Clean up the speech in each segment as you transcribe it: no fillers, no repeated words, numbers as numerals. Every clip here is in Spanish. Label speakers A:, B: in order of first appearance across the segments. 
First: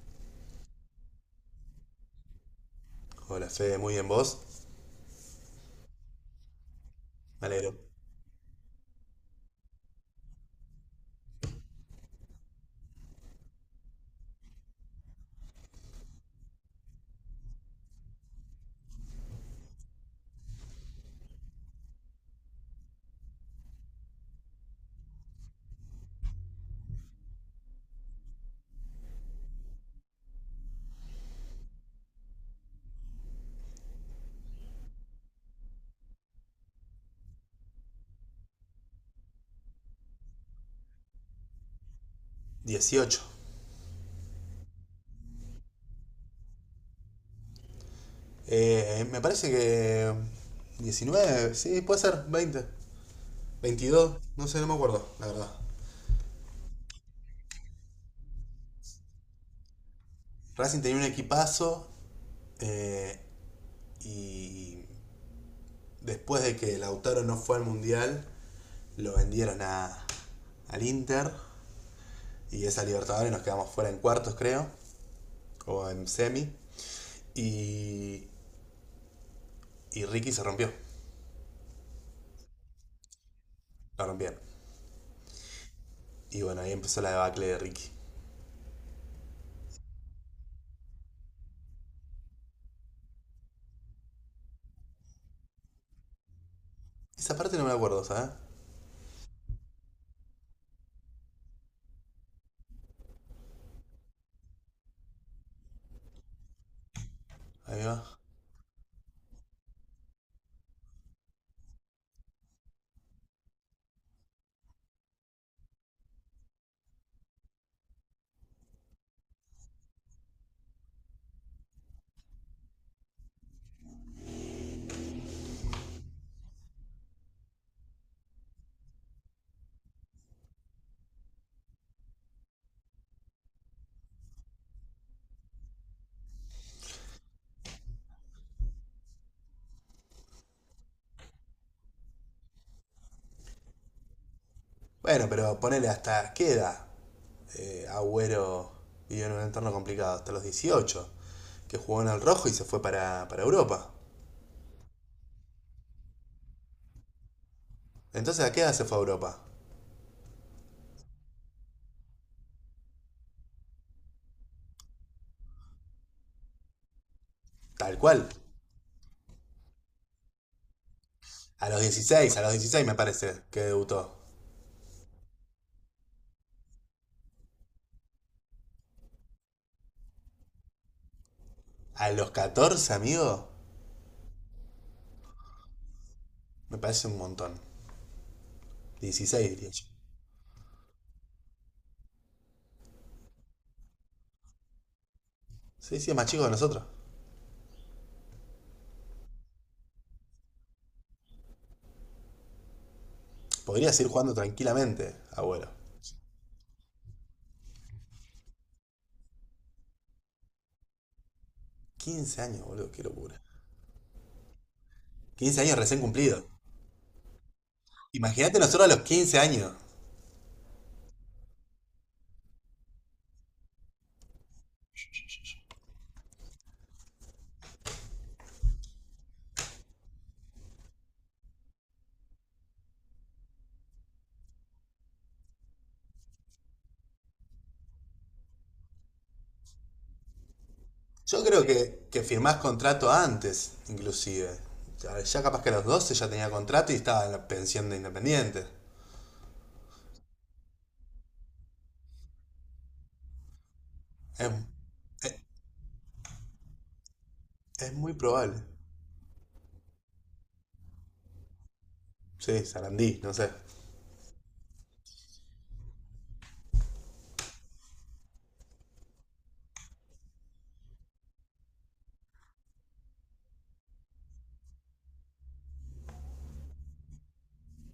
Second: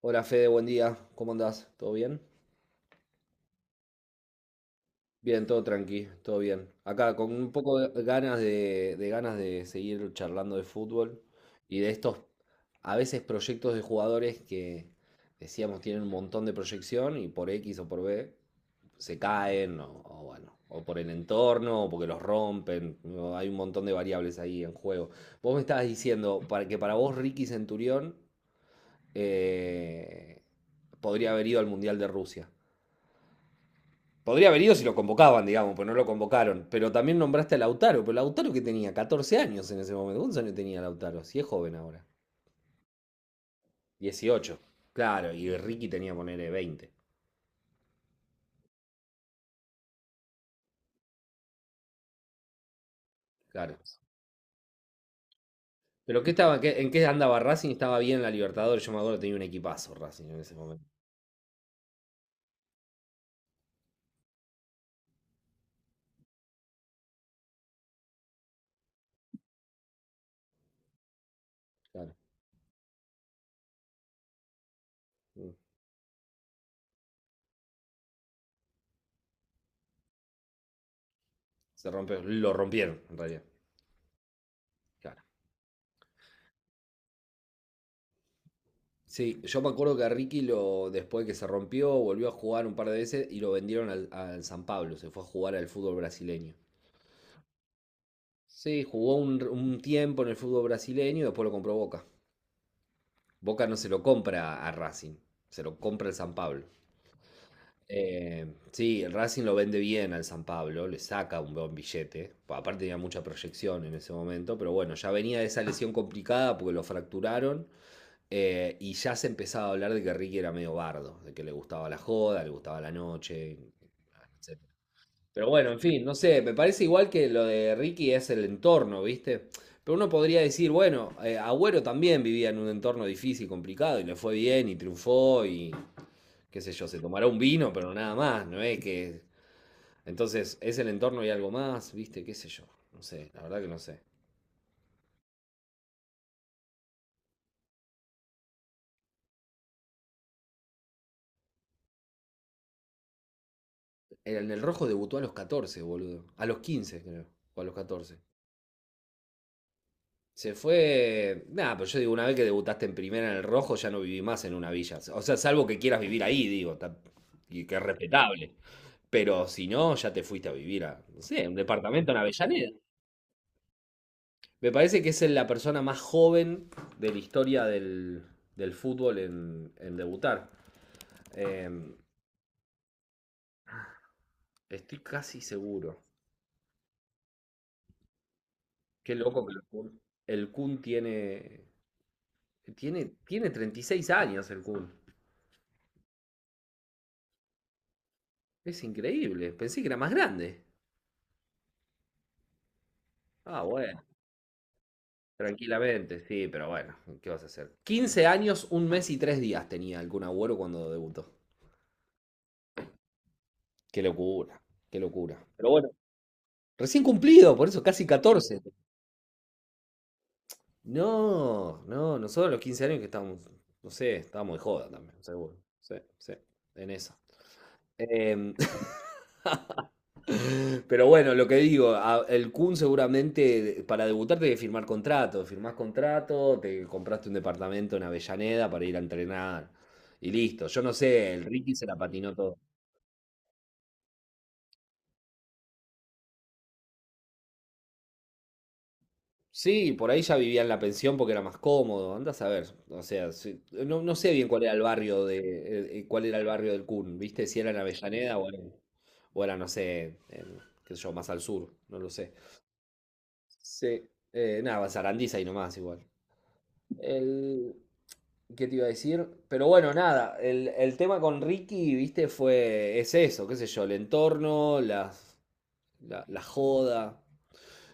A: Hola Fede, buen día. ¿Cómo andás? ¿Todo bien?
B: Hola Fede, muy bien vos.
A: Bien, todo tranqui, todo bien. Acá con
B: Me
A: un
B: alegro.
A: poco de ganas de seguir charlando de fútbol y de estos a veces proyectos de jugadores que decíamos tienen un montón de proyección y por X o por B se caen o bueno, o por el entorno o porque los rompen. No, hay un montón de variables ahí en juego. Vos me estabas diciendo para vos Ricky Centurión eh, podría haber ido al Mundial de Rusia. Podría haber ido si lo convocaban, digamos, pero no lo convocaron. Pero también nombraste a Lautaro, pero Lautaro que tenía 14 años en ese momento. ¿Cuántos años tenía Lautaro? Si es joven ahora.
B: 18.
A: 18. Claro, y Ricky tenía, ponerle 20.
B: Me parece que 19. Sí, puede ser 20.
A: Claro.
B: 22. No sé, no me acuerdo, la verdad.
A: ¿Pero qué estaba, qué- en qué andaba Racing? Estaba bien en la Libertadores. Yo me acuerdo que tenía un equipazo Racing en ese
B: Racing
A: momento.
B: tenía un equipazo eh, y después de que Lautaro no fue al Mundial, lo vendieron al Inter.
A: Claro.
B: Y esa Libertadores nos quedamos fuera en cuartos, creo,
A: Mm.
B: o en semi. Y, y Ricky se rompió,
A: Se rompió, lo rompieron en realidad.
B: la rompieron.
A: Claro.
B: Y bueno, ahí empezó la debacle de Ricky.
A: Sí, yo me acuerdo que a Ricky lo, después que se rompió, volvió a jugar un par de veces y lo vendieron al San Pablo. Se fue a jugar al fútbol brasileño.
B: Esa parte no me acuerdo, ¿sabes?
A: Sí, jugó un tiempo en el fútbol brasileño y después lo compró Boca. Boca no se lo compra a Racing, se lo compra el San Pablo.
B: Ahí va.
A: Eh, sí, el Racing lo vende bien al San Pablo, le saca un buen billete. Pa- Aparte tenía mucha proyección en ese momento, pero bueno, ya venía de esa lesión complicada porque lo fracturaron, y ya se empezaba a hablar de que Ricky era medio bardo, de que le gustaba la joda, le gustaba la noche, etc. Pero bueno, en fin, no sé, me parece igual que lo de Ricky es el entorno, ¿viste? Pero uno podría decir, bueno, Agüero también vivía en un entorno difícil, complicado, y le fue bien y triunfó y qué sé yo, se tomará un vino, pero nada más, ¿no es que... Entonces, es el entorno y algo más, ¿viste? ¿Qué sé yo? No sé, la verdad que no sé.
B: Bueno, pero ponele hasta qué edad. Agüero vivió en un entorno complicado, hasta los 18 que jugó en el rojo y se fue para Europa.
A: En el rojo debutó a los 14, boludo. A los 15 creo. O a los 14.
B: Entonces, ¿a qué edad se fue a Europa?
A: Se fue. Nada, pero yo digo, una vez que debutaste en primera en el rojo, ya no viví más en una villa. O sea, salvo que quieras vivir ahí, digo, ta- y que es
B: Tal cual.
A: respetable. Pero si no, ya te fuiste a vivir a, no sé, un
B: A los
A: departamento en
B: dieciséis a los
A: Avellaneda.
B: dieciséis me parece que debutó.
A: Me parece que es la persona más joven de la historia del fútbol en debutar. Eh,
B: A los 14, amigo,
A: estoy casi seguro.
B: me parece un montón.
A: Qué loco
B: 16,
A: que
B: diría yo.
A: El Kun tiene, tiene 36 años el Kun.
B: Sí, sí, es más chico que nosotros.
A: Es increíble. Pensé que era más grande. Ah,
B: Podría
A: bueno.
B: seguir jugando tranquilamente, abuelo.
A: Tranquilamente, sí, pero bueno, ¿qué vas a hacer? 15 años, un mes y tres días tenía el Kun Agüero cuando debutó.
B: 15 años, boludo, qué locura.
A: Qué locura, qué locura.
B: quince
A: Pero
B: años
A: bueno,
B: recién cumplidos.
A: recién cumplido, por eso casi
B: Imagínate
A: 14.
B: nosotros a los 15 años.
A: No, no, nosotros a los 15 años que estábamos, no sé, estábamos de joda también, seguro. Sí, sí, en esa. Em, Pero bueno, lo que digo, a- el Kun seguramente de- para debutar tenés que firmar contrato. Firmás contrato, te compraste un departamento en Avellaneda para ir a entrenar y listo. Yo no sé,
B: Yo
A: el
B: creo
A: Ricky se la
B: que
A: patinó
B: firmás
A: todo.
B: contrato antes, inclusive. Capaz que a los 12 ya tenía contrato y estaba en la pensión de Independiente.
A: Sí, por ahí ya vivía en la pensión porque era más cómodo. Andás a ver, o sea, sí, no, no sé bien
B: Es,
A: cuál era el barrio de, cuál era el barrio del Kun, ¿viste? Si era en
B: es muy
A: Avellaneda o era,
B: probable.
A: en- o era, no sé, en, qué sé yo, más al sur, no lo sé.
B: Sí, Sarandí, no sé.
A: Sí, nada, Sarandí ahí nomás igual. El, ¿qué te iba a decir? Pero bueno, nada, el tema con Ricky, viste, fue, es eso, qué sé yo, el entorno, las, la joda.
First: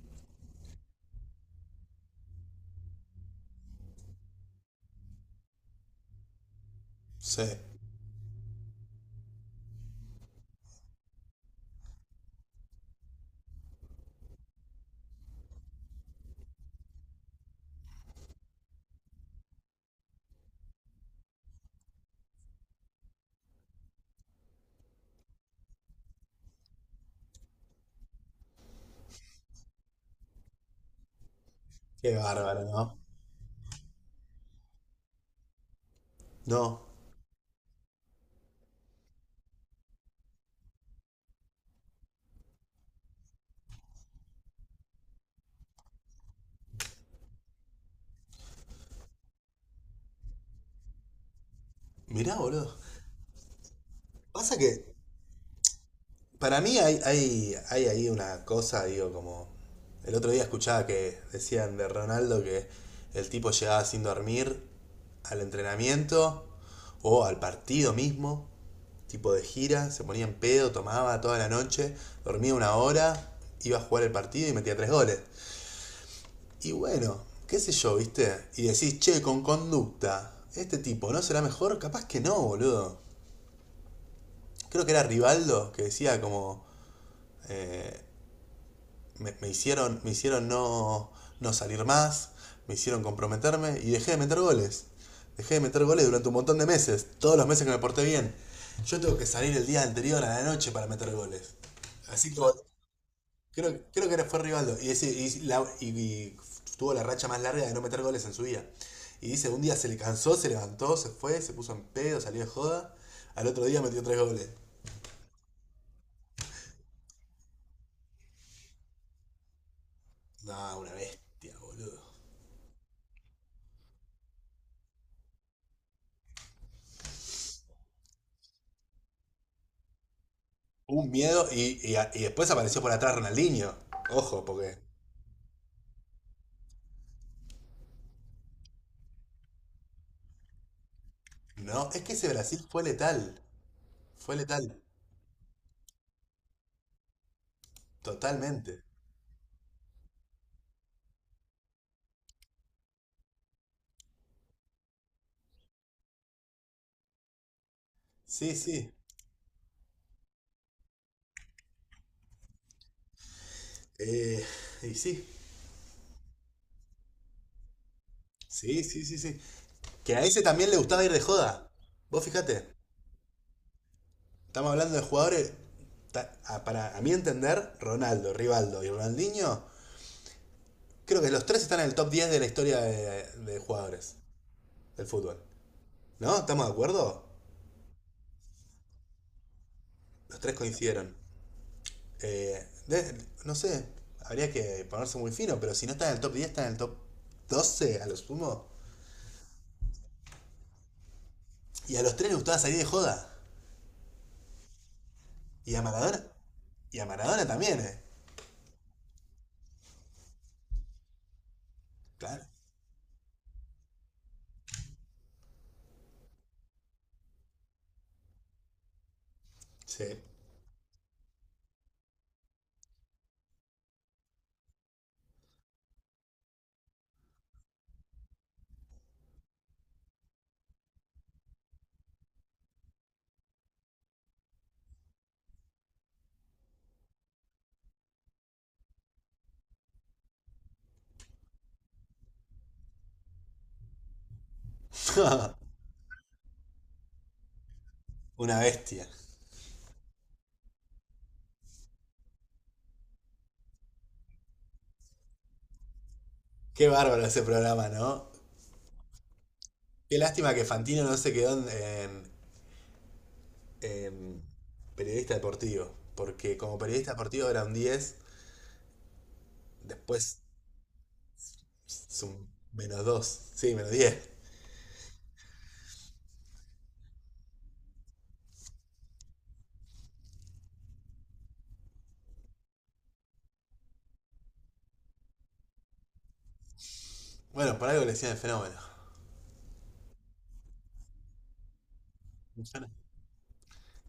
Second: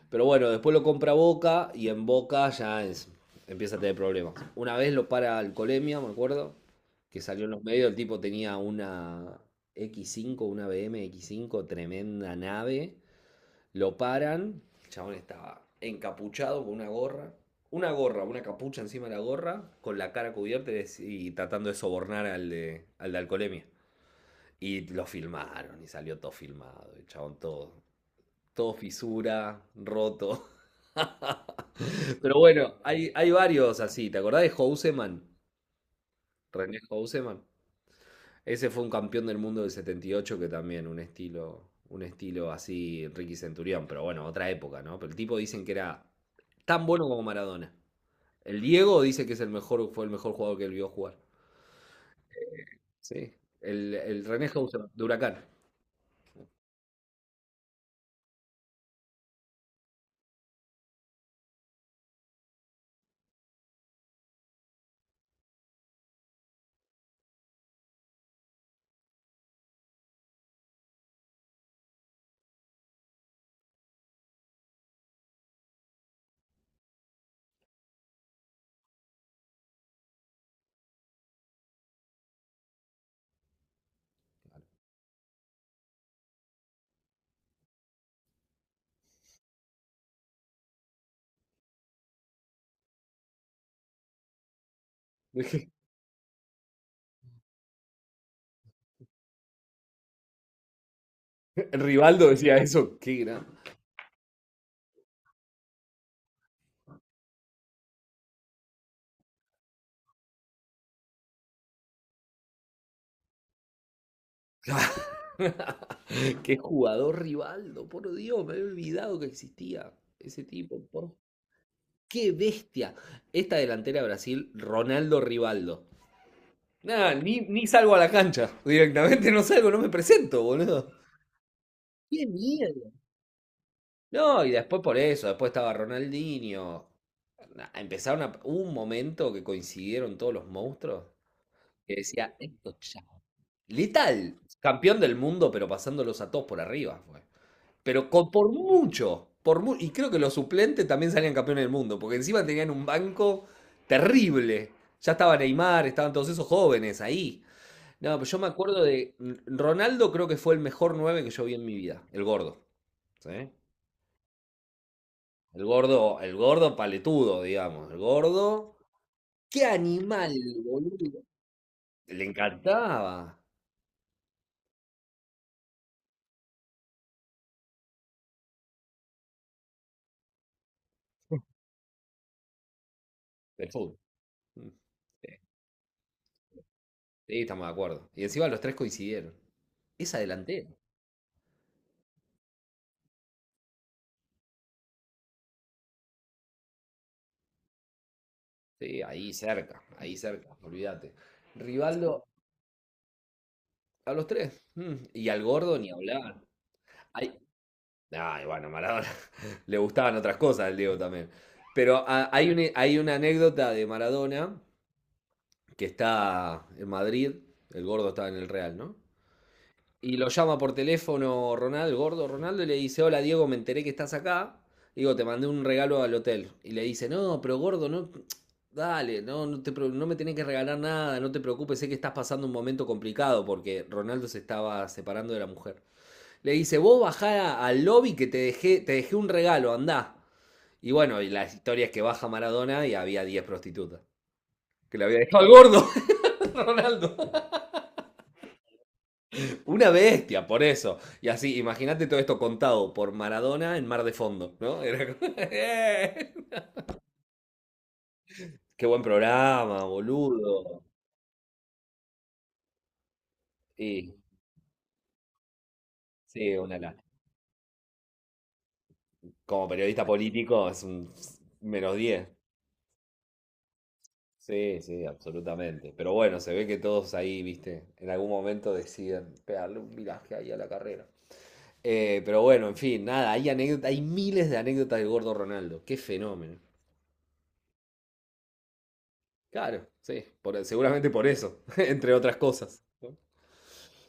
A: Pero bueno, después lo compra Boca y en Boca ya es- empieza a tener problemas. Una vez lo para Alcolemia, me acuerdo, que
B: Sí.
A: salió en los medios, el tipo tenía una x cinco, una BM x cinco, tremenda nave. Lo paran, el chabón estaba encapuchado con una gorra, una gorra, una capucha encima de la gorra, con la cara cubierta y tratando de sobornar al de alcoholemia. Y lo filmaron y salió todo filmado, el chabón todo, todo fisura, roto.
B: Qué
A: Pero
B: bárbaro,
A: bueno,
B: ¿no?
A: hay varios así, ¿te acordás de Houseman? René
B: No.
A: Houseman. Ese fue un campeón del mundo del 78 que también un estilo así Ricky Centurión, pero bueno, otra época, ¿no? Pero el tipo dicen que era tan bueno como Maradona. El Diego dice que es el mejor, fue el mejor jugador que él vio jugar.
B: Mirá, boludo.
A: Sí. El René
B: Pasa
A: Hauser
B: que
A: de Huracán.
B: para mí hay ahí una cosa, digo, como. El otro día escuchaba que decían de Ronaldo que el tipo llegaba sin dormir al entrenamiento o al partido mismo, tipo de gira. Se ponía en pedo, tomaba toda la noche, dormía una hora, iba a jugar el partido y metía tres goles. Y bueno, qué sé yo, ¿viste? Y decís, che, con conducta, este tipo, ¿no será mejor? Capaz que no, boludo. Creo que era Rivaldo que decía como, eh, me hicieron no, no salir más, me hicieron comprometerme y dejé de meter goles. Dejé de meter goles durante un montón de meses, todos los meses que me porté bien. Yo tengo que salir el día anterior a la noche para meter goles.
A: El Rivaldo
B: Así que
A: decía eso, qué gran.
B: creo que fue Rivaldo. Y, ese, y tuvo la racha más larga de no meter goles en su vida. Y dice, un día se le cansó, se levantó, se fue, se puso en pedo, salió de joda. Al otro día metió tres goles.
A: Qué jugador Rivaldo, por Dios, me había olvidado que existía ese
B: No,
A: tipo,
B: una
A: por
B: bestia, boludo.
A: qué bestia. Esta delantera de Brasil, Ronaldo Rivaldo. Nada, ni salgo a la cancha. Directamente no salgo, no me presento, boludo.
B: Un miedo. Y
A: ¡Qué
B: después apareció por
A: mierda!
B: atrás Ronaldinho.
A: No,
B: Ojo,
A: y
B: porque.
A: después por eso, después estaba Ronaldinho. Na- Empezaron a, hubo un momento que coincidieron todos los monstruos
B: No,
A: que
B: es que ese
A: decía,
B: Brasil
A: esto
B: fue
A: ya.
B: letal. Fue
A: Letal,
B: letal.
A: campeón del mundo, pero pasándolos a todos por arriba, fue. Pero con- por
B: Totalmente.
A: mucho, por mu- y creo que los suplentes también salían campeones del mundo, porque encima tenían un banco terrible. Ya estaba Neymar, estaban todos esos jóvenes ahí. No, pero yo me
B: Sí,
A: acuerdo
B: sí.
A: de Ronaldo, creo que fue el mejor 9 que yo vi en mi vida, el gordo, ¿sí?
B: Eh, y sí.
A: El gordo paletudo, digamos, el gordo.
B: Sí, sí, sí, sí.
A: ¡Qué
B: Que a
A: animal,
B: ese también le gustaba ir de
A: boludo!
B: joda. Vos
A: Le
B: fijate.
A: encantaba
B: Estamos hablando de jugadores. Para a mi entender, Ronaldo, Rivaldo y Ronaldinho, creo que los tres están en el top 10 de la historia de
A: el fútbol.
B: jugadores
A: Mm,
B: del
A: sí,
B: fútbol. ¿No? ¿Estamos de acuerdo?
A: sí, estamos de acuerdo. Y encima los tres coincidieron. Esa
B: Los tres
A: delantera,
B: coincidieron. No sé, habría que ponerse muy fino, pero si no está en el top 10, está en el top 12 a lo sumo.
A: sí, ahí cerca, olvídate.
B: Y a los
A: Rivaldo
B: tres les gustaba salir de joda.
A: a los tres, mm, y al
B: Y
A: gordo
B: a
A: ni
B: Maradona.
A: hablar.
B: Y a
A: Hay,
B: Maradona también, ¿eh?
A: Bueno, Maradona le gustaban otras cosas al Diego también. Pero
B: Claro.
A: hay una anécdota de Maradona que está en Madrid, el gordo estaba en el Real, ¿no? Y
B: Sí.
A: lo llama por teléfono Ronaldo, el gordo Ronaldo, y le dice, hola Diego, me enteré que estás acá. Digo, te mandé un regalo al hotel. Y le dice, no, pero gordo, no, dale, no, no, te pre- no me tenés que regalar nada, no te preocupes, sé que estás pasando un momento complicado porque Ronaldo se estaba separando de la mujer. Le dice, vos bajá al lobby que te dejé un regalo, andá. Y bueno, y la historia es que baja Maradona y había 10 prostitutas. Que le había dejado al gordo, Ronaldo.
B: Una bestia.
A: Una bestia, por eso. Y así, imagínate todo esto contado por Maradona en Mar de Fondo, ¿no? Era
B: Qué bárbaro ese programa, ¿no?
A: qué buen programa,
B: Qué lástima que
A: boludo.
B: Fantino no se quedó en, en-
A: Y
B: en periodista deportivo,
A: sí,
B: porque como
A: una la.
B: periodista deportivo era un 10,
A: Como periodista
B: después
A: político es un menos
B: es
A: diez.
B: un -2. Sí, -10.
A: Sí, sí, absolutamente. Pero bueno, se ve que todos ahí, viste, en algún momento deciden pegarle un viraje ahí a la carrera. Pero bueno, en fin, nada, hay anécdota- hay miles de anécdotas del gordo Ronaldo. Qué fenómeno.
B: Bueno, por algo le decían el Fenómeno.
A: Claro, sí, por- seguramente por eso, entre otras
B: Un
A: cosas.
B: fenómeno.
A: ¿No?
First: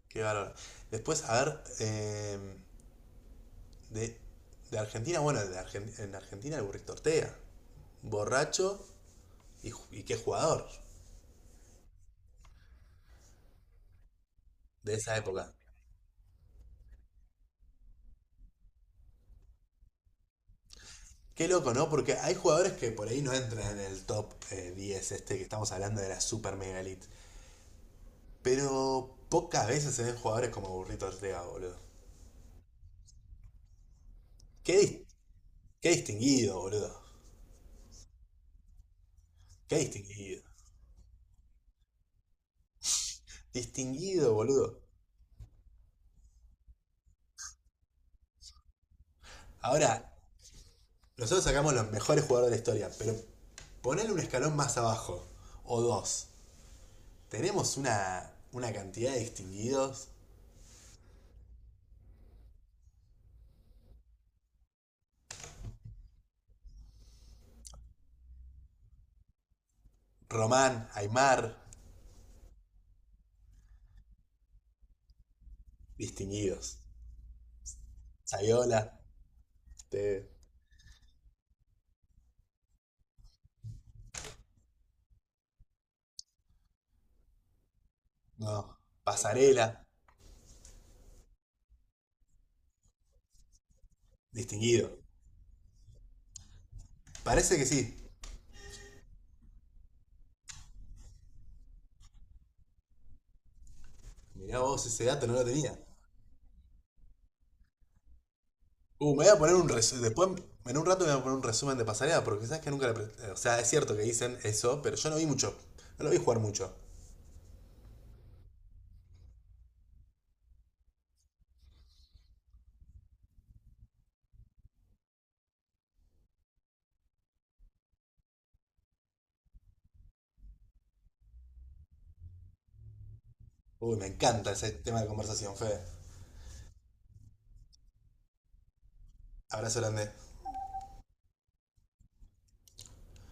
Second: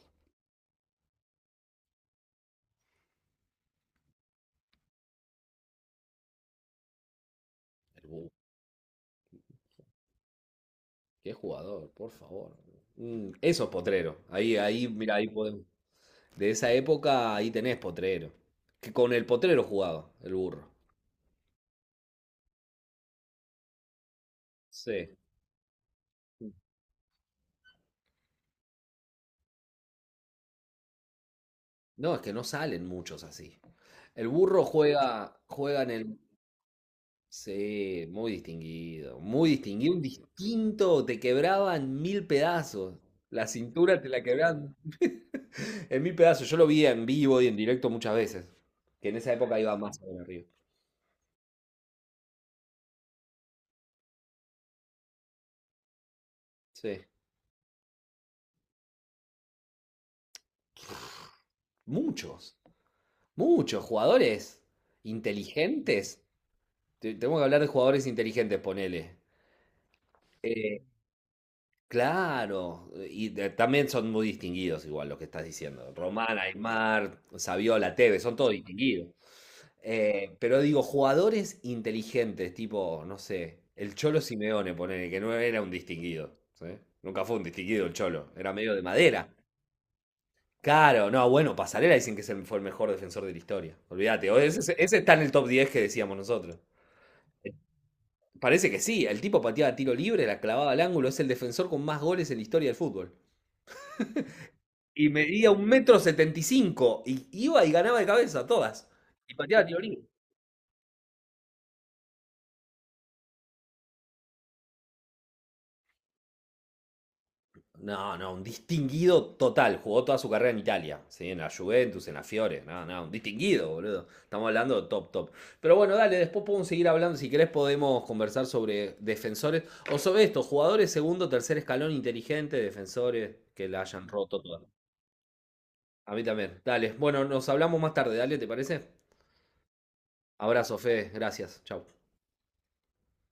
B: Qué bárbaro. Después, a ver, de, de Argentina. Bueno, en Argentina el Burrito Ortega,
A: El Bu,
B: borracho y qué jugador
A: qué jugador, por favor. Mm, eso es Potrero. Ahí, ahí,
B: de esa
A: mira, ahí
B: época.
A: podemos. De esa época, ahí tenés Potrero. Que con el Potrero jugaba, el burro.
B: Qué loco, ¿no? Porque hay jugadores que por ahí no entran en el top 10,
A: Sí.
B: este, que estamos hablando de la Super Mega Elite. Pero pocas veces se ven jugadores como Burrito Ortega, boludo.
A: No, es que no salen muchos así. El burro
B: Qué, dis-
A: juega, juega
B: qué
A: en el...
B: distinguido, boludo.
A: Sí, muy
B: Qué
A: distinguido, un
B: distinguido.
A: distinto, te quebraban mil pedazos, la cintura te la
B: Distinguido,
A: quebraban
B: boludo.
A: en mil pedazos, yo lo vi en vivo y en directo muchas veces, que en esa época iba más a
B: Ahora,
A: Boca River.
B: nosotros sacamos los mejores jugadores de la historia, pero ponerle un escalón más abajo, o dos.
A: Sí,
B: Tenemos una cantidad de distinguidos.
A: muchos, muchos jugadores inteligentes, te- tenemos que hablar de jugadores inteligentes, ponele,
B: Román, Aymar,
A: claro, y de- también son muy distinguidos igual lo que estás diciendo. Román,
B: distinguidos.
A: Aymar, Saviola, Tevez, son todos
B: Sayola,
A: distinguidos.
B: este,
A: Pero digo, jugadores inteligentes, tipo, no sé, el Cholo Simeone, ponele, que no era un distinguido, ¿sí? Nunca fue un distinguido el Cholo, era medio
B: no,
A: de madera.
B: Pasarela,
A: Claro, no, bueno, Pasarela dicen que se fue el mejor defensor de la historia. Olvídate, o ese
B: distinguido.
A: está en el top 10 que decíamos nosotros.
B: Parece que sí.
A: Parece que sí, el tipo pateaba tiro libre, la clavaba al ángulo, es el defensor con más goles en la historia del fútbol.
B: Mirá vos, ese
A: Y
B: dato no lo
A: medía un
B: tenía.
A: metro 75. Y iba y ganaba de cabeza todas.
B: Me voy
A: Y
B: a poner
A: pateaba
B: un
A: tiro
B: resumen.
A: libre.
B: Después, en un rato me voy a poner un resumen de Pasarela, porque sabes que nunca O sea, es cierto que dicen eso, pero yo no vi mucho. No lo vi jugar mucho.
A: No, no, un distinguido total. Jugó toda su carrera en Italia. ¿Sí? En la Juventus, en la Fiore. No, no, un distinguido, boludo. Estamos hablando de top, top. Pero bueno, dale, después podemos seguir hablando. Si querés, podemos conversar sobre defensores. O sobre esto, jugadores segundo, tercer escalón, inteligentes, defensores que la
B: Uy, me
A: hayan roto
B: encanta
A: toda.
B: ese tema de conversación, Fede.
A: A mí también. Dale. Bueno, nos hablamos más tarde. Dale, ¿te parece?
B: Abrazo grande.
A: Abrazo, Fede. Gracias. Chau.